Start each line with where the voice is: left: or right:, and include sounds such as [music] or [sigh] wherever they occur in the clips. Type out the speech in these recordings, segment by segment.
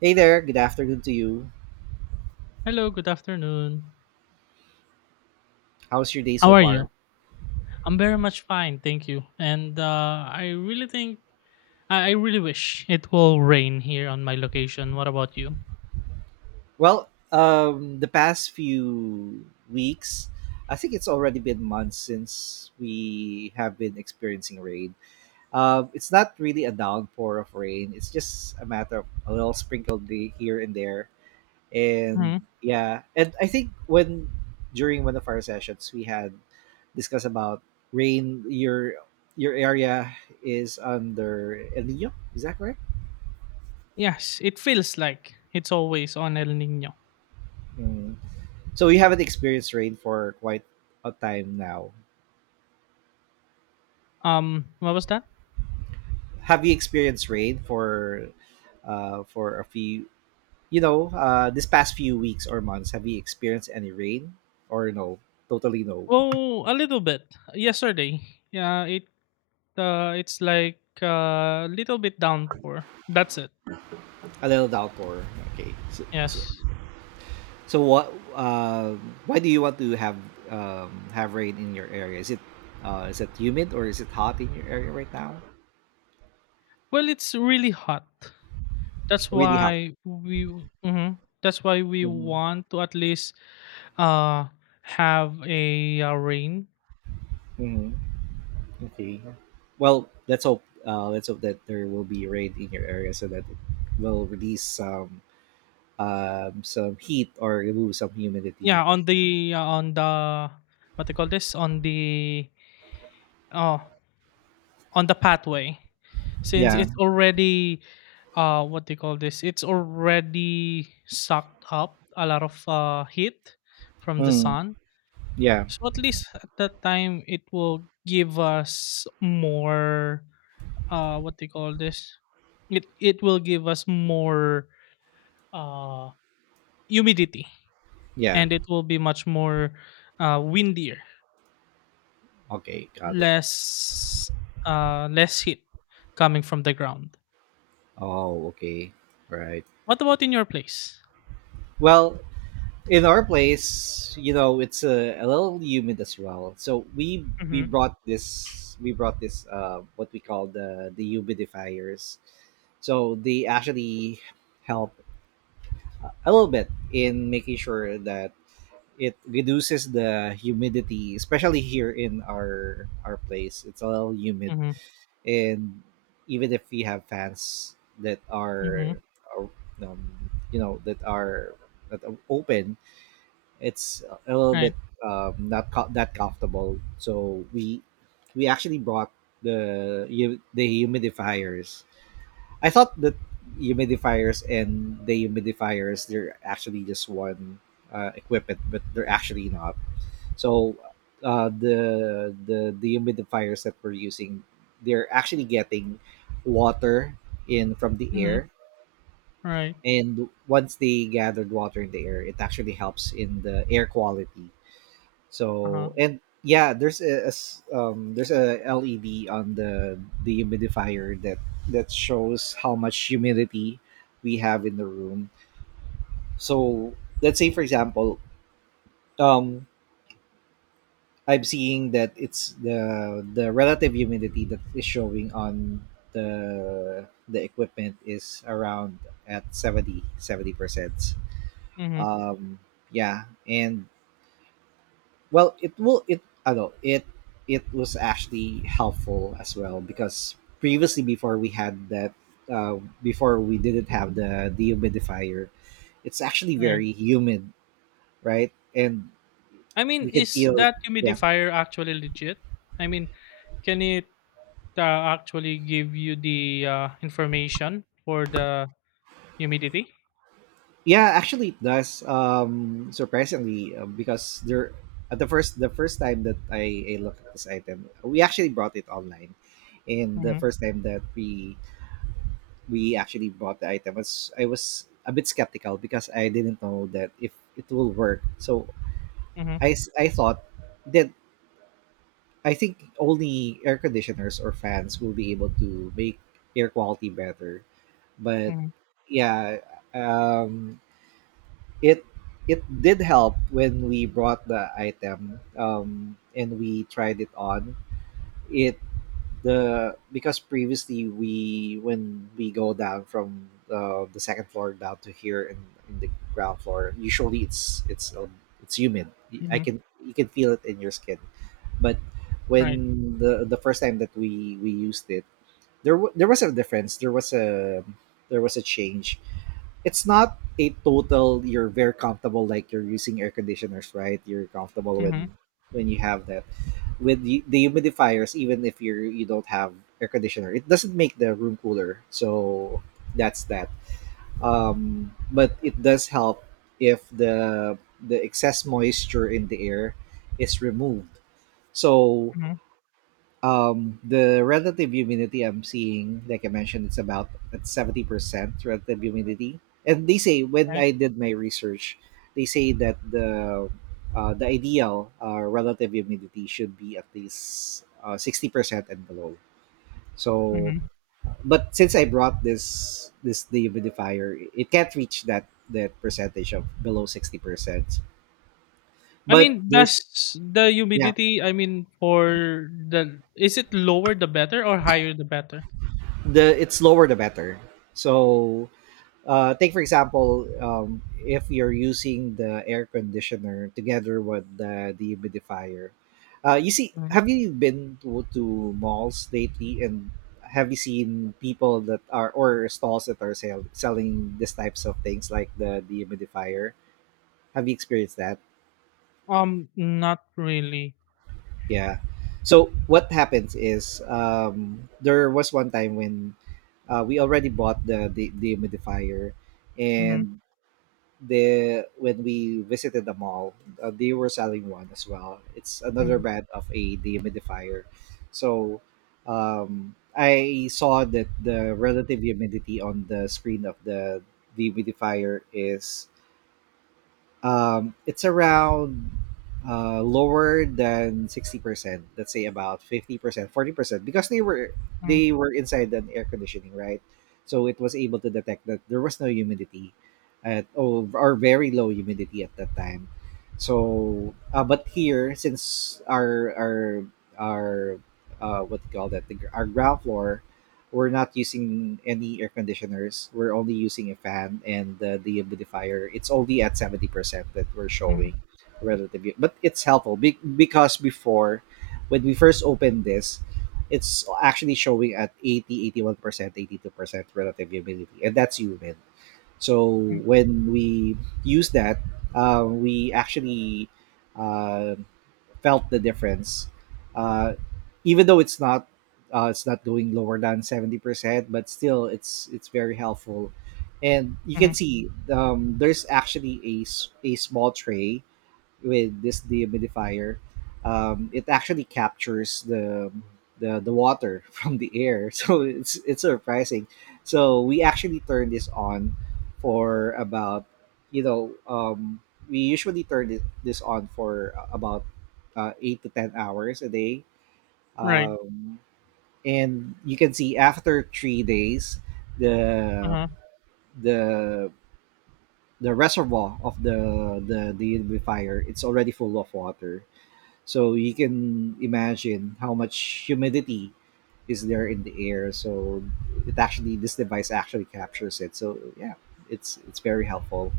right: Hey there, good afternoon to you.
left: Hello, good afternoon.
right: How's your day
left: How
right: so
left: are
right: far?
left: you? I'm very much fine, thank you. And I really think, I really wish it will rain here on my location. What about you?
right: The past few weeks, I think it's already been months since we have been experiencing rain. It's not really a downpour of rain, it's just a matter of a little sprinkled day here and there.
left: Hmm.
right: And yeah, and I think when during one of our sessions, we had discussed about rain, your area is under El Nino, is that correct?
left: Yes, it feels like it's always on El Nino.
right: Mm. So you haven't experienced rain for quite a time now.
left: What was that?
right: Have you experienced rain for a few this past few weeks or months, have you experienced any rain? Or no? Totally no.
left: Well, a little bit. Yesterday, yeah, it's like a little bit downpour. That's it.
right: A little downpour. Okay. So so,
left: Yes.
right: so what why do you want to have rain in your area? Is it humid or is it hot in your area right now?
left: Well, it's really hot. That's
right: Really hot.
left: why we. Mhm. That's why we
right: Hmm.
left: want to at least uh have a, rain.
right: Okay. Well, let's hope. Let's hope that there will be rain in your area so that it will release some heat or remove some humidity.
left: Yeah, on the what they call this oh on the pathway since
right: Yeah.
left: it's already what they call this it's already sucked up a lot of heat from the
right: Mm,
left: sun.
right: yeah.
left: So at least at that time, it will give us more. What they call this? It will give us more uh humidity,
right: Yeah.
left: and it will be much more windier,
right: Okay. Got it.
left: less less heat coming from the ground.
right: Oh. Okay. Right.
left: What about in your place?
right: Well, in our place, you know, it's a little humid as well. So we
left: Mm-hmm.
right: brought this, we brought this what we call the humidifiers. So they actually help a little bit in making sure that it reduces the humidity, especially here in our place. It's a little humid,
left: Mm-hmm.
right: and even if we have fans that
left: Mm-hmm.
right: are that are that are open, it's a little bit
left: Right.
right: not co- that comfortable. So we actually brought the the humidifiers. I thought that humidifiers and the humidifiers they're actually just one equipment, but they're actually not. So the humidifiers that we're using, they're actually getting water in from the
left: Mm-hmm.
right: air,
left: Right.
right: and once they gathered water in the air, it actually helps in the air quality.
left: Uh huh.
right: There's there's a LED on the dehumidifier that that shows how much humidity we have in the room. So let's say for example, um, I'm seeing that it's the relative humidity that is showing on the equipment is around at seventy seventy%.
left: Mm-hmm.
right: Um, yeah. and Well, it will it I know it it was actually helpful as well because previously before we had that, before we didn't have the dehumidifier, it's actually
left: Right.
right: very humid, right? And
left: I mean,
right: we can
left: is
right: feel it.
left: that
right: Yeah,
left: humidifier actually legit? I mean, can it actually give you the information for the humidity?
right: yeah. Actually, it does. Surprisingly, because there at the first time that I looked at this item, we actually brought it online, and the
left: Mm-hmm,
right: first time that we actually bought the item was I was a bit skeptical because I didn't know that if it will work. So
left: mm-hmm,
right: I thought that I think only air conditioners or fans will be able to make air quality better. But
left: mm-hmm,
right: yeah, um, it it did help when we brought the item, and we tried it on. It the Because previously we when we go down from the second floor down to here in the ground floor, usually it's it's humid. Y- I
left: mm-hmm,
right: can You can feel it in your skin, but
left: right.
right: when the first time that we used it there there was a difference, there was a change. It's not a total you're very comfortable like you're using air conditioners, right, you're comfortable
left: Mm-hmm,
right: when you have that. With the humidifiers, even if you you don't have air conditioner, it doesn't make the room cooler, so that's that. But it does help if the the excess moisture in the air is removed. So
left: mm-hmm,
right: the relative humidity, I'm seeing like I mentioned, it's about at 70% relative humidity, and they say when
left: right.
right: I did my research, they say that the ideal relative humidity should be at least 60% and below. So
left: Mm-hmm.
right: but since I brought this this dehumidifier, it can't reach that that percentage of below 60%,
left: I
right: but
left: mean,
right: there's
left: does the
right: yeah,
left: humidity, I mean, for the, is it lower the better or higher the better?
right: the it's lower the better. So take for example, if you're using the air conditioner together with the dehumidifier, you see,
left: Mm.
right: have you been to malls lately, and have you seen people that are or stalls that are selling these types of things like the dehumidifier? Have you experienced that?
left: Not really.
right: Yeah. So what happens is, there was one time when, we already bought the dehumidifier,
left: Mhm,
right: and the when we visited the mall, they were selling one as well. It's another
left: mhm,
right: brand of a dehumidifier. So I saw that the relative humidity on the screen of the dehumidifier is, it's around, lower than 60%. Let's say about 50%, 40%, because
left: mhm,
right: they were inside an air conditioning, right? So it was able to detect that there was no humidity, at or very low humidity at that time. So, but here since our what do you call that, the, our ground floor, we're not using any air conditioners. We're only using a fan and the humidifier. It's only at 70% that we're
left: mhm,
right: showing relatively, but it's helpful because before, when we first opened this, it's actually showing at 80, 81% 82% relative humidity, and that's humid. So
left: mhm,
right: when we use that, we actually uh, felt the difference. Uh, Even though it's not, it's not going lower than 70%, but still it's very helpful. And you can
left: mhm,
right: see, there's actually a small tray with this dehumidifier, it actually captures the water [laughs] from the air. [laughs] So it's surprising. So we actually turn this on for about you know um, we usually turn this on for about 8 to 10 hours a day.
left: right,
right: Um, and you can see after 3 days the
left: uh-huh.
right: the the reservoir of the dehumidifier, it's already full of water, so you can imagine how much humidity is there in the air. So it actually, this device actually captures it. So yeah, it's very helpful.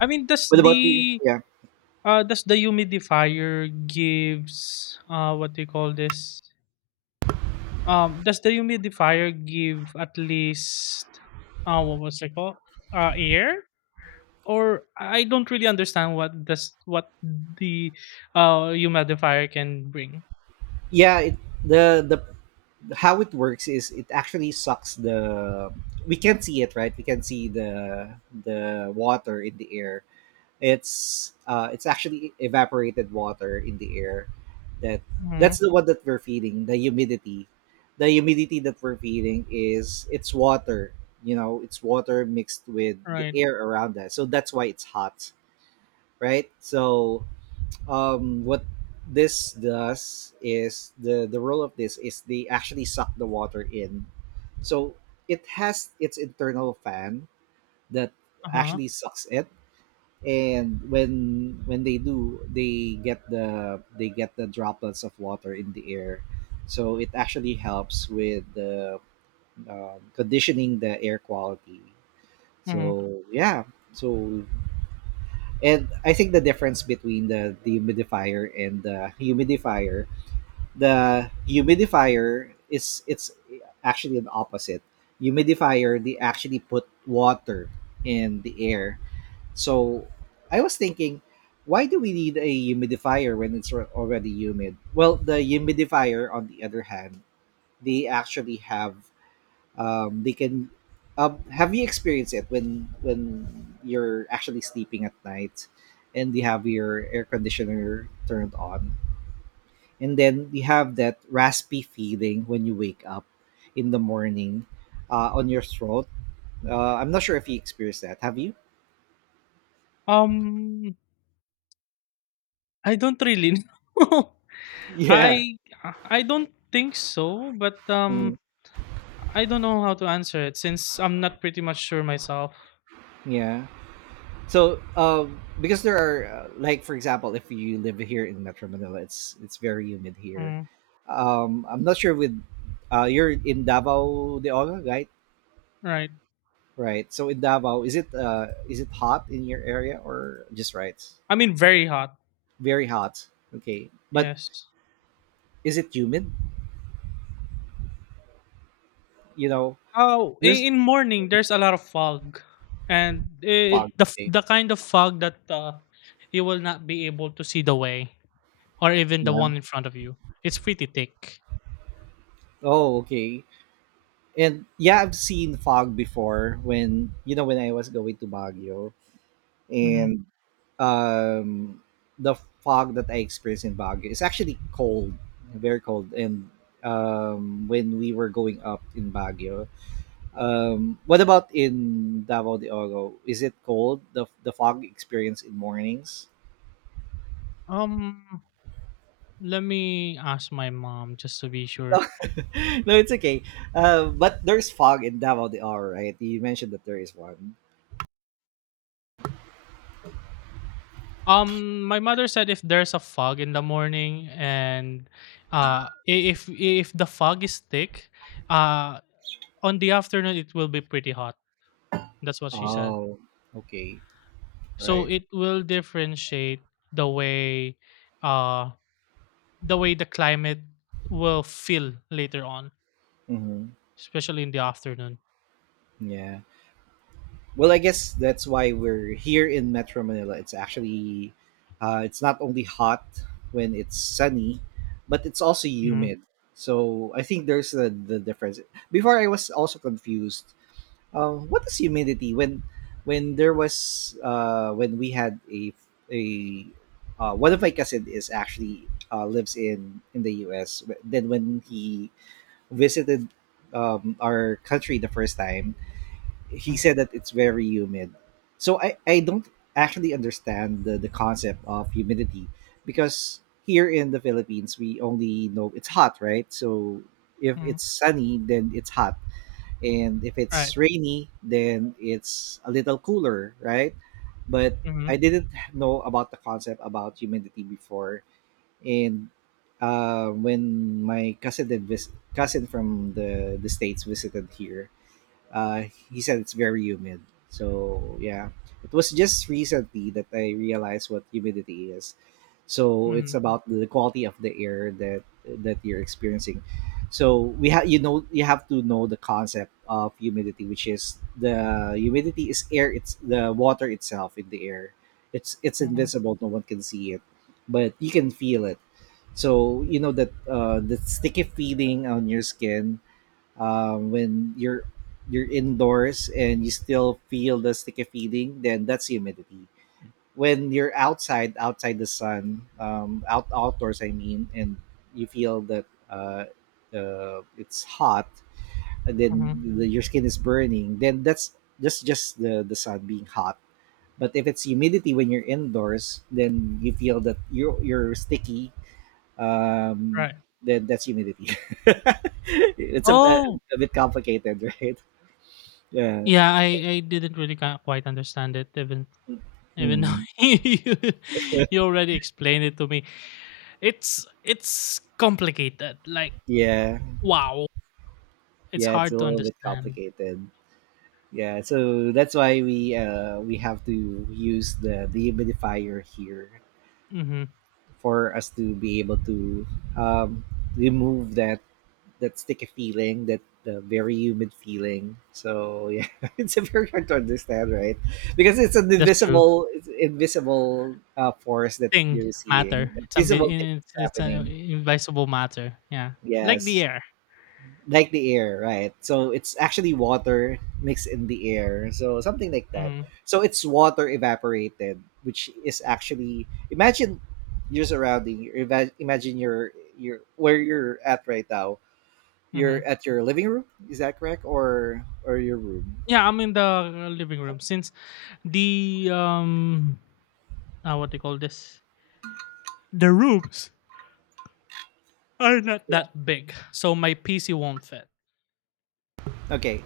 left: I mean, does
right: What about you?
left: the,
right: Yeah,
left: uh, does the humidifier gives, what do you call this? Does the humidifier give at least, what was it called? Air? Or I don't really understand what does what the humidifier can bring.
right: yeah. The how it works is it actually sucks the, we can't see it, right? We can see the water in the air. It's actually evaporated water in the air. That that's
left: Hmm.
right: the one that we're feeding. The humidity that we're feeding is it's water. You know, it's water mixed with the
left: Right.
right: air around us. So that's why it's hot, right? So what this does is the role of this is they actually suck the water in. So it has its internal fan that
left: Uh-huh.
right: actually sucks it, and when they do, they get the droplets of water in the air, so it actually helps with the conditioning the air quality.
left: Hmm.
right: So yeah. So and I think the difference between the dehumidifier and the humidifier, the humidifier is it's actually an opposite. Humidifier, they actually put water in the air. So I was thinking, why do we need a humidifier when it's already humid? Well, the humidifier, on the other hand, they actually have, they can. Have you experienced it when you're actually sleeping at night, and you have your air conditioner turned on, and then you have that raspy feeling when you wake up in the morning, on your throat? I'm not sure if you experienced that. Have you?
left: Um, I don't really [laughs] know.
right: Yeah.
left: I I don't think so, but
right: Mm,
left: I don't know how to answer it since I'm not pretty much sure myself.
right: yeah. So, because there are, like, for example, if you live here in Metro Manila, it's very humid here.
left: Mm.
right: I'm not sure with you're in Davao de Ola, right?
left: Right.
right: Right. So in Davao, is it hot in your area or just right?
left: I mean very hot.
right: Very hot. Okay, but
left: Yes.
right: is it humid? You know,
left: Oh,
right: there's
left: in morning there's a lot of fog, and
right: fog.
left: it, the f-
right: Okay.
left: the kind of fog that you will not be able to see the way or even the
right: Yeah.
left: one in front of you. It's pretty thick.
right: Oh, okay. And yeah, I've seen fog before, when, you know, when I was going to Baguio.
left: hmm
right: And um, the fog that I experienced in Baguio is actually cold, very cold. And when we were going up in Baguio, what about in Davao de Oro? Is it cold? The fog experience in mornings?
left: Um let me ask my mom just to be
right: [laughs]
left: sure.
right: No, it's okay. But there's fog in Davao de Oro, right? You mentioned that there is one.
left: My mother said if there's a fog in the morning, and if the fog is thick, uh on the afternoon it will be pretty hot. That's what she said.
right: Oh, okay,
left: So
right: right.
left: it will differentiate the way uh the way the climate will feel later on,
right: Mm-hmm.
left: especially in the afternoon.
right: Yeah. Well, I guess that's why we're here in Metro Manila. It's actually, it's not only hot when it's sunny, but it's also
left: Mm-hmm,
right: humid. So I think there's the difference. Before I was also confused. What is humidity? When there was, when we had a one of my cousin is actually, lives in the U.S. Then when he visited our country the first time, he
left: mm-hmm,
right: said that it's very humid. So I don't actually understand the concept of humidity because here in the Philippines we only know it's hot, right? So if
left: Mm-hmm.
right: it's sunny then it's hot. And if
left: Right.
right: it's rainy then it's a little cooler, right? But
left: Mm-hmm,
right: I didn't know about the concept about humidity before and when my cousin cousin from the states visited here uh, he said it's very humid. So yeah, it was just recently that I realized what humidity is. So
left: mm-hmm,
right: it's about the quality of the air that you're experiencing. So we have you know you have to know the concept of humidity, which is the humidity is air. It's the water itself in the air. It's
left: mm-hmm,
right: invisible. No one can see it, but you can feel it. So you know that the sticky feeling on your skin when you're indoors and you still feel the sticky feeling, then that's humidity. When you're outside, outside the sun, outdoors, I mean, and you feel that it's hot, and then
left: Mm-hmm.
right: your skin is burning, then that's just the sun being hot. But if it's humidity when you're indoors, then you feel that you're sticky um,
left: Right.
right: then that's humidity. [laughs] It's
left: Oh,
right: a bit complicated, [laughs] right? Yeah.
left: yeah, I didn't really quite understand it even though
right: Hmm.
left: [laughs] you already explained it to me. It's complicated, like,
right: Yeah.
left: wow, it's
right: Yeah, it's a
left: hard to
right: little bit
left: understand.
right: complicated. Yeah, so that's why we have to use the dehumidifier here
left: Hmm.
right: for us to be able to um remove that sticky feeling, that very humid feeling. So yeah, [laughs] it's very hard to understand, right? Because it's an
left: That's true.
right: invisible, it's invisible force that
left: Thing,
right: you're
left: matter,
right: seeing, a
left: it's ambi-
right: visible thing
left: it's,
right: that's
left: it's an
right: happening.
left: invisible matter, yeah, like the
right: Yes,
left: air.
right: like the air, right? So it's actually water mixed in the air, so something like that.
left: Hmm.
right: So it's water evaporated, which is actually imagine your surrounding. Imagine your where you're at right now you're
left: Hmm.
right: at your living room, is that correct, or your room?
left: Yeah, I'm in the living room since the what they call this the rooms are not
right: Yeah.
left: that big, so my PC won't fit.
right: Okay.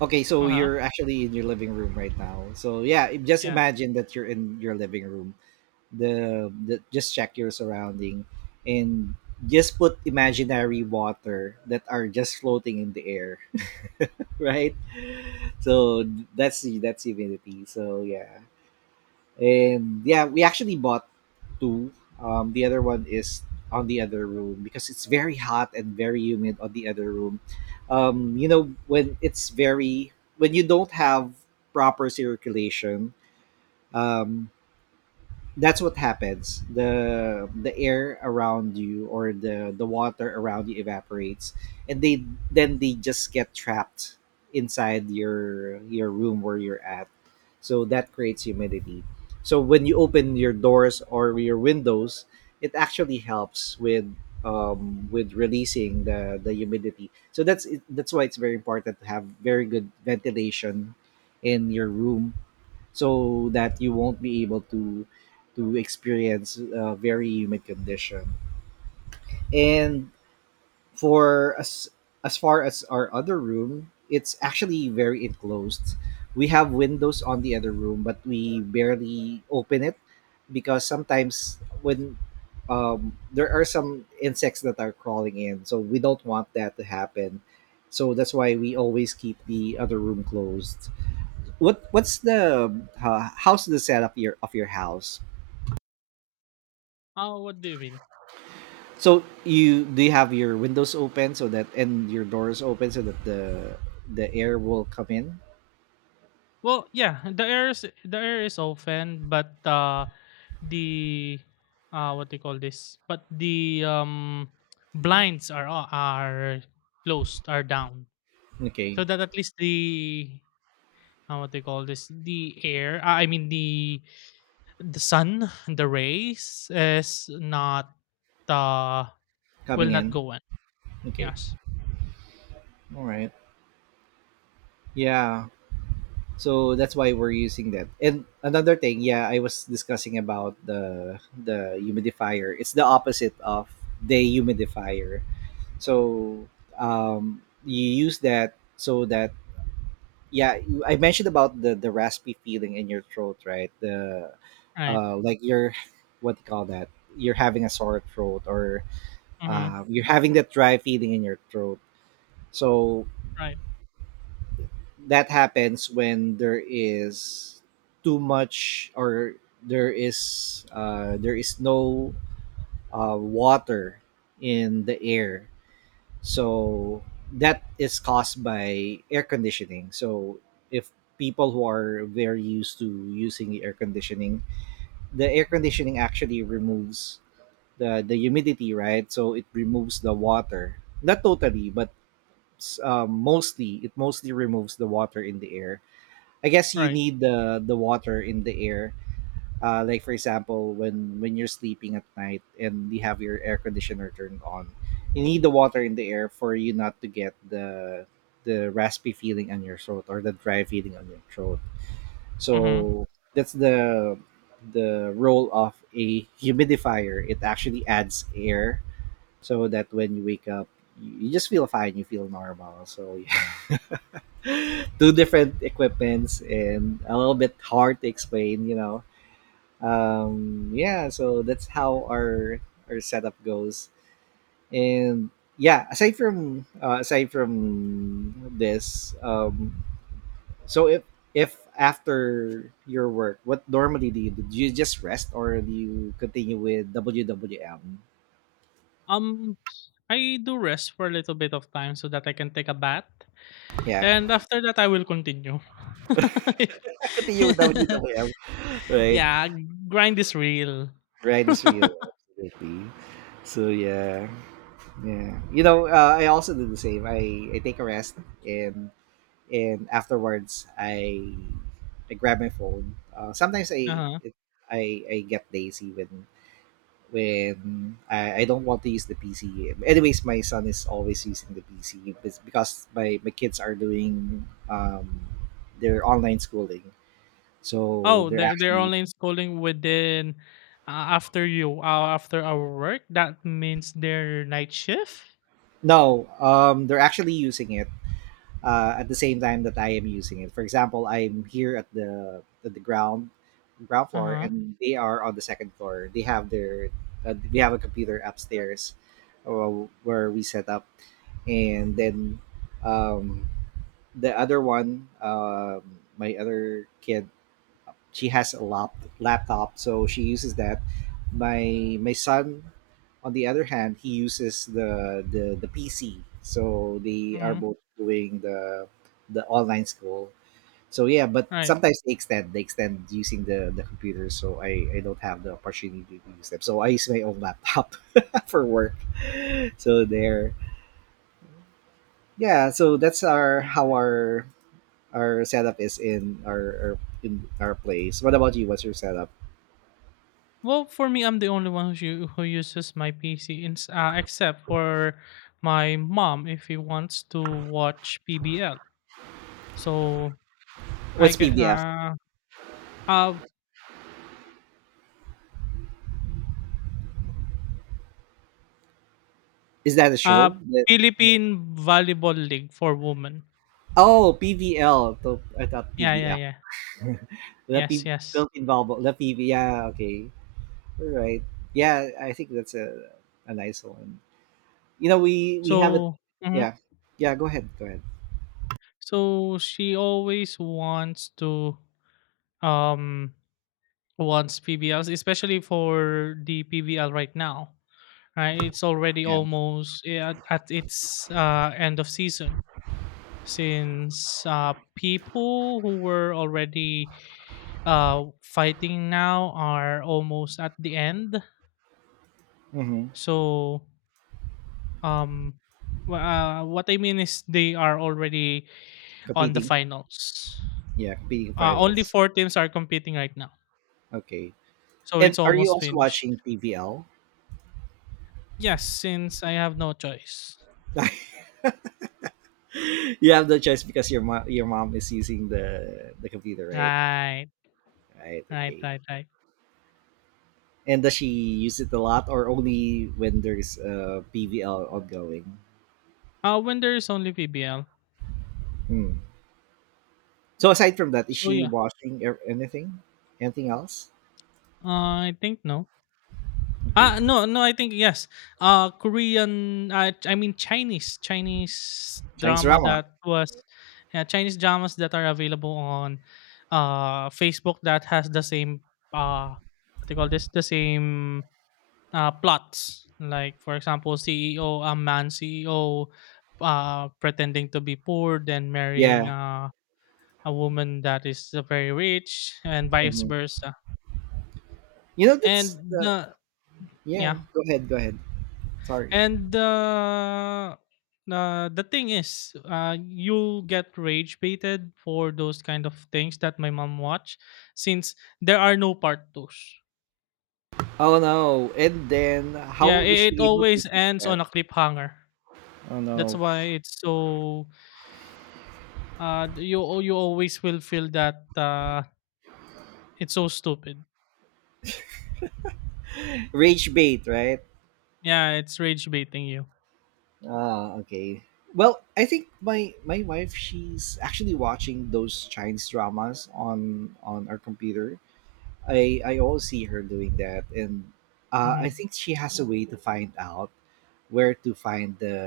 right: Okay, so
left: Uh-huh.
right: you're actually in your living room right now. So yeah, just
left: Yeah.
right: imagine that you're in your living room. The Just check your surrounding, and just put imaginary water that are just floating in the air, [laughs] right? So that's the that's humidity. So yeah. And yeah we actually bought two, the other one is on the other room because it's very hot and very humid on the other room. You know when it's very when you don't have proper circulation, um that's what happens. The air around you or the water around you evaporates and they then they just get trapped inside your room where you're at. So that creates humidity. So when you open your doors or your windows, it actually helps with releasing the humidity. So that's why it's very important to have very good ventilation in your room so that you won't be able to experience a very humid condition, and for as far as our other room, it's actually very enclosed. We have windows on the other room but we barely open it because sometimes when there are some insects that are crawling in so we don't want that to happen. So that's why we always keep the other room closed. What what's the How's the setup your of your house?
left: Oh, what do you mean?
right: So you do you have your windows open so that and your doors open so that the air will come in?
left: Well, yeah, the air is open, but the what do you call this? But the blinds are closed, are down,
right: Okay.
left: so that at least the what do you call this? The air, I mean the sun, the rays is not uh will
right: Coming
left: not
right: in.
left: go in.
right: Okay,
left: Yes.
right: all right. Yeah, so that's why we're using that. And another thing, yeah, I was discussing about the humidifier, it's the opposite of the humidifier. So you use that so that yeah I mentioned about the raspy feeling in your throat, right? the
left: Right.
right: Like you're what do you call that, you're having a sore throat or
left: Mm-hmm.
right: you're having that dry feeling in your throat. So
left: Right.
right: that happens when there is too much or there is no water in the air. So that is caused by air conditioning. So if people who are very used to using air conditioning, the air
left: Mm-hmm.
right: conditioning actually removes the humidity, right? So it removes the water. Not totally, but mostly it mostly removes the water in the air. I guess you
left: Right.
right: need the water in the air like for example when you're sleeping at night and you have your air conditioner turned on, you need the water in the air for you not to get the raspy feeling on your throat or the dry feeling on your throat.
left: Mm-hmm.
right: So that's the role of a humidifier, it actually adds air so that when you wake up you just feel fine, you feel normal. So [laughs] two different equipments and a little bit hard to explain, you know. Yeah, so that's how our setup goes. And yeah, aside from this, so if after your work, what normally do you do? Do you just rest or do you continue with wwm?
left: Um, I do rest for a little bit of time so that I can take a bath,
right: Yeah.
left: and after that I will continue. [laughs]
right: [laughs] Continue with wwm, right.
left: Yeah, grind is real.
right: Right is real, absolutely. So yeah. Yeah, you know, I also do the same. I take a rest and and afterwards I grab my phone. Sometimes
left: Uh-huh.
right: I get lazy when I don't want to use the PC. Anyways, my son is always using the PC because my kids are doing their online schooling, so
left: Oh,
right: they're
left: they're
right: actually
left: online schooling within, after you, after our work. That means their night shift.
right: no, they're actually using it at the same time that I am using it. For example, I'm here at the ground
left: Uh
right: floor,
left: huh.
right: and they are on the second floor. They have their we have a computer upstairs where we set up, and then um, the other one, my other kid, she has a laptop, so she uses that. My son, on the other hand, he uses the PC. So they are
left: Hmm.
right: both doing the online school. So yeah, but
left: Right.
right: sometimes they extend using the computer. So I don't have the opportunity to use them. So I use my own laptop [laughs] for work. So there, yeah. So that's our how our setup is in our in our place. What about you? What's your setup?
left: Well, for me, I'm the only one who who uses my PC, except for my mom if he wants to watch PBL. So I
right: What's PBF?
left: uh,
right: Is that a
left: uh,
right: show? That,
left: Philippine Volleyball League for women.
right: oh, PVL. So, I thought
left: Yeah, yeah,
right: PBF.
left: yeah.
right: The
left: Yes,
right: P,
left: yes.
right: built involved. The PV. Yeah, okay. All right. Yeah, I think that's a nice one. You know, we have a
left: So, mhm.
right: yeah, yeah. Go ahead. Go ahead.
left: So she always um wants PBLs, especially for the PBL right now. Right, it's already
right: Yeah.
left: almost, yeah, at its end of season since people who were already fighting now are almost at the end.
right: Mm-hmm.
left: So, um, what I mean is they are already on the
right: Competing.
left: finals.
right: Yeah, competing
left: Only
right: finals.
left: four teams are competing right now,
right: Okay.
left: so
right: And
left: it's
right: are you
left: almost
right: also
left: finished.
right: watching PVL?
left: Yes, since I have no choice.
right: [laughs] You have no choice because your mom is using the computer, right?
left: Right,
right: Right.
left: right,
right: Okay.
left: right, right.
right: And does she use it a lot or only when there's PVL ongoing?
left: When there is only PBL.
right: Hmm. So aside from that, is
left: So
right: she
left: yeah,
right: watching anything? Anything else?
left: uh, I think no.
right: Okay.
left: Ah, no, no, I think yes. Korean, I mean Chinese
right: Chinese
left: drama
right: drama.
left: that was. Yeah, Chinese dramas that are available on Facebook that has the same what do you call this the same plots. Like for example, CEO, a man CEO, pretending to be poor then marrying
right: Yeah.
left: a woman that is very rich and vice
right: Mhm.
left: versa.
right: You know, that's
left: And
right: the.
left: the,
right: Yeah.
left: yeah.
right: Go ahead. Go ahead. Sorry.
left: And the thing is, you'll get rage baited for those kind of things that my mom watch, since there are no part twos.
right: Oh no. And then
left: Yeah,
right: how is
left: it
right: she able to
left: always
right: fix
left: ends
right: that?
left: on a cliffhanger.
right: Oh
left: That's
right: no.
left: why it's so. You always will feel that it's so stupid.
right: Rage bait, right?
left: Yeah, it's rage baiting you.
right: Ah, okay. Well, I think my my wife, she's actually watching those Chinese dramas on our computer. I always see her doing that, and
left: Mm-hmm.
right: I think she has a way to find out where to find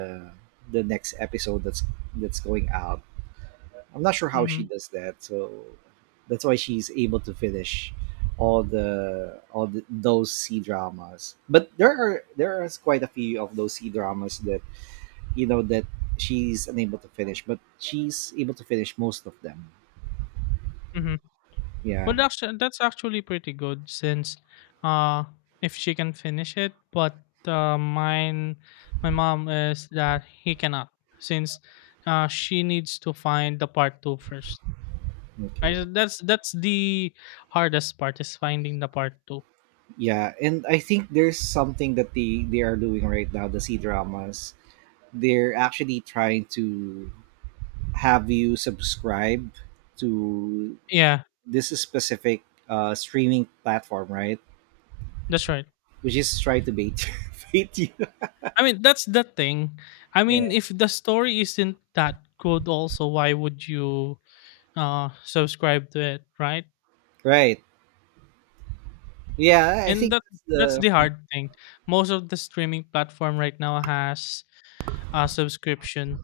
right: the next episode that's going out. I'm not sure how
left: Mm-hmm.
right: she does that, so that's why she's able to finish all the those C dramas. But there are quite a few of those C dramas that you know that she's unable to finish, but she's able to finish most of them.
left: Mm-hmm.
right: Yeah.
left: Well, actually, that's actually pretty good since, uh, if she can finish it, but, mine, my mom is that he cannot since, she needs to find the part two first.
right: Okay.
left: I, that's the hardest part is finding the part two.
right: Yeah, and I think there's something that they are doing right now, the C dramas. They're actually trying to have you subscribe to
left: Yeah,
right: this specific streaming platform, right?
left: that's right.
right: Which is try to bait [laughs] bait you.
left: I mean, that's the thing. I
right: Yeah,
left: mean, if the story isn't that good, also, why would you subscribe to it, right?
right: right. Yeah, I
left: And
right: think
left: that
right: that's
left: that's
right: the
left: the hard thing. Most of the streaming platform right now has a subscription,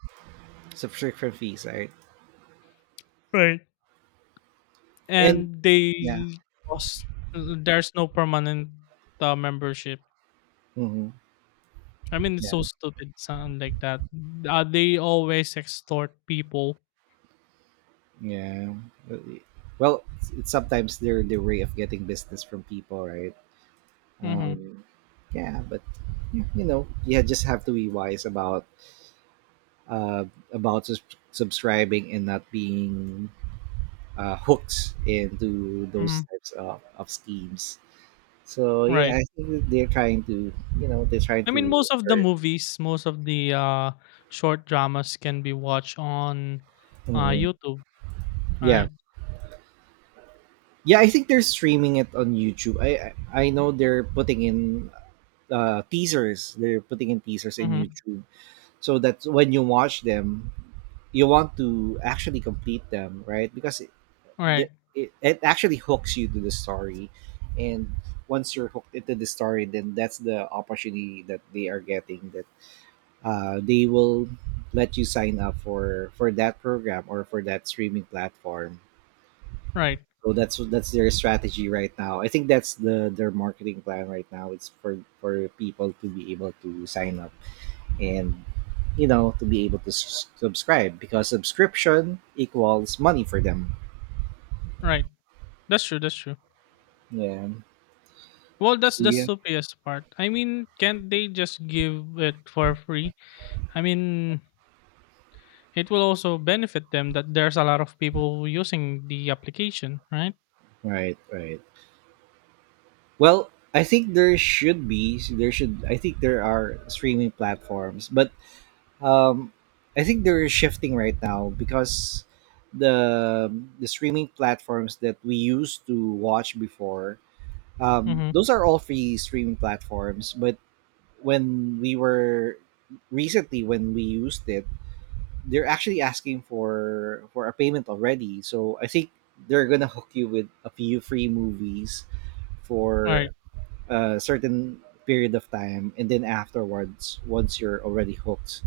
right: subscription fees, right?
left: right?
right: And
left: And
right: yeah,
left: they cost, there's no permanent, membership.
right: hmm,
left: I mean, it's
right: yeah,
left: so stupid, something like that. They always extort people.
right: yeah. Well, it's sometimes they're the way of getting business from people, right?
left: Mm-hmm.
right: Um, yeah, but yeah, you know, you just have to be wise uh, about subscribing and not being hooked into
left: Mm-hmm.
right: those types of schemes. So yeah,
left: Right.
right: I think that they're trying to, you know, they're trying
left: I mean,
right: to
left: most of the
right: hurt.
left: movies, most of the, short dramas can be watched on,
right: Mhm.
left: YouTube. All
right: Yeah,
left: right.
right: yeah, I think they're streaming it on YouTube. I know they're putting in teasers. They're putting in teasers in
left: Mm-hmm.
right: YouTube so that when you watch them, you want to actually complete them, right? Because the,
left: Right.
right: it actually hooks you to the story, and once you're hooked into the story then that's the opportunity that they are getting that they will let you sign up for that program or for that streaming platform.
left: Right.
right: So that's their strategy right now. I think that's the their marketing plan right now, it's for people to be able to sign up and you know to be able to subscribe, because subscription equals money for them.
left: Right. That's true. That's true.
right: Yeah.
left: Well,
right: So
left: that's the
right: yeah,
left: stupidest part. I mean, can't they just give it for free? I mean, it will also benefit them that there's a lot of people using the application, right?
right: right, right. Well, I think there should be there should I think there are streaming platforms, but um, I think they're shifting right now because the the streaming platforms that we used to watch before,
left: Mm-hmm.
right: those are all free streaming platforms. But when we were recently when we used it, they're actually asking for a payment already. So I think they're gonna [laughs] hook you with a few free movies
left: Right,
right: for a certain period of time, and then afterwards once you're already hooked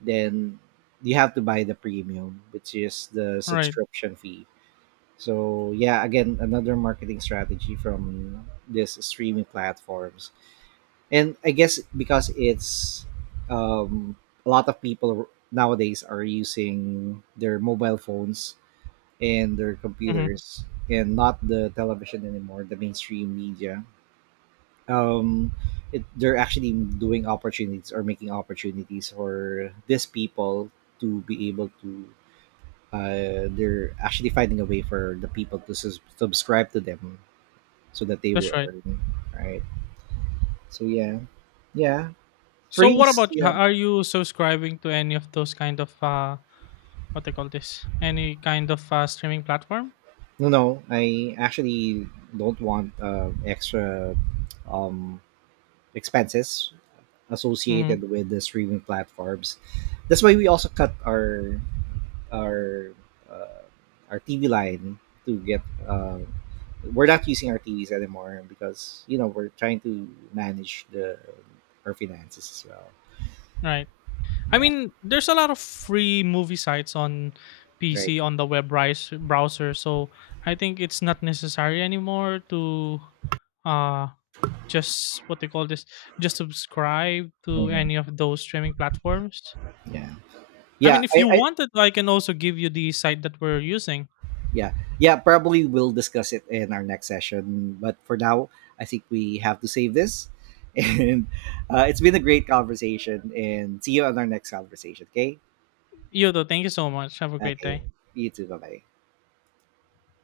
right: then you have to buy the premium, which is the
left: right.
right: subscription fee. So yeah, again another marketing strategy from this streaming platforms. And I guess because it's um, a lot of people nowadays are using their mobile phones and their
left: Mm-hmm.
right: computers and not the television anymore, the mainstream media, um they're actually doing opportunities or making opportunities for these people to be able to they're actually finding a way for the people to subscribe to them so that they
left: That's
right: will
left: right.
right: earn, right? So yeah, yeah,
left: So, what
right: freeze,
left: about you?
right: yeah.
left: Are you subscribing to any of those kind of, what they call this? Any kind of, streaming platform?
right: No, no, I actually don't want extra um expenses
left: Mm-hmm.
right: associated with the streaming platforms. That's why we also cut our uh, our TV line to get. We're not using our TVs anymore because you know we're trying to manage the our finances as well.
left: Right. I
right: Yeah,
left: mean, there's a lot of free movie sites on
right: right.
left: PC on the web, browser, so I think it's not necessary anymore to uh just what they call this just subscribe to
right: Hmm.
left: any of those streaming platforms.
right: Yeah,
left: I
right: yeah,
left: mean, if you wanted, I can also give you the site that we're using.
right: yeah, yeah. Probably we'll discuss it in our next session. But for now, I think we have to save this. [laughs] And it's been a great conversation. And see you on our next conversation. Okay.
left: Yodo, thank you so much. Have a great
right: Okay.
left: day.
right: You too. Bye bye.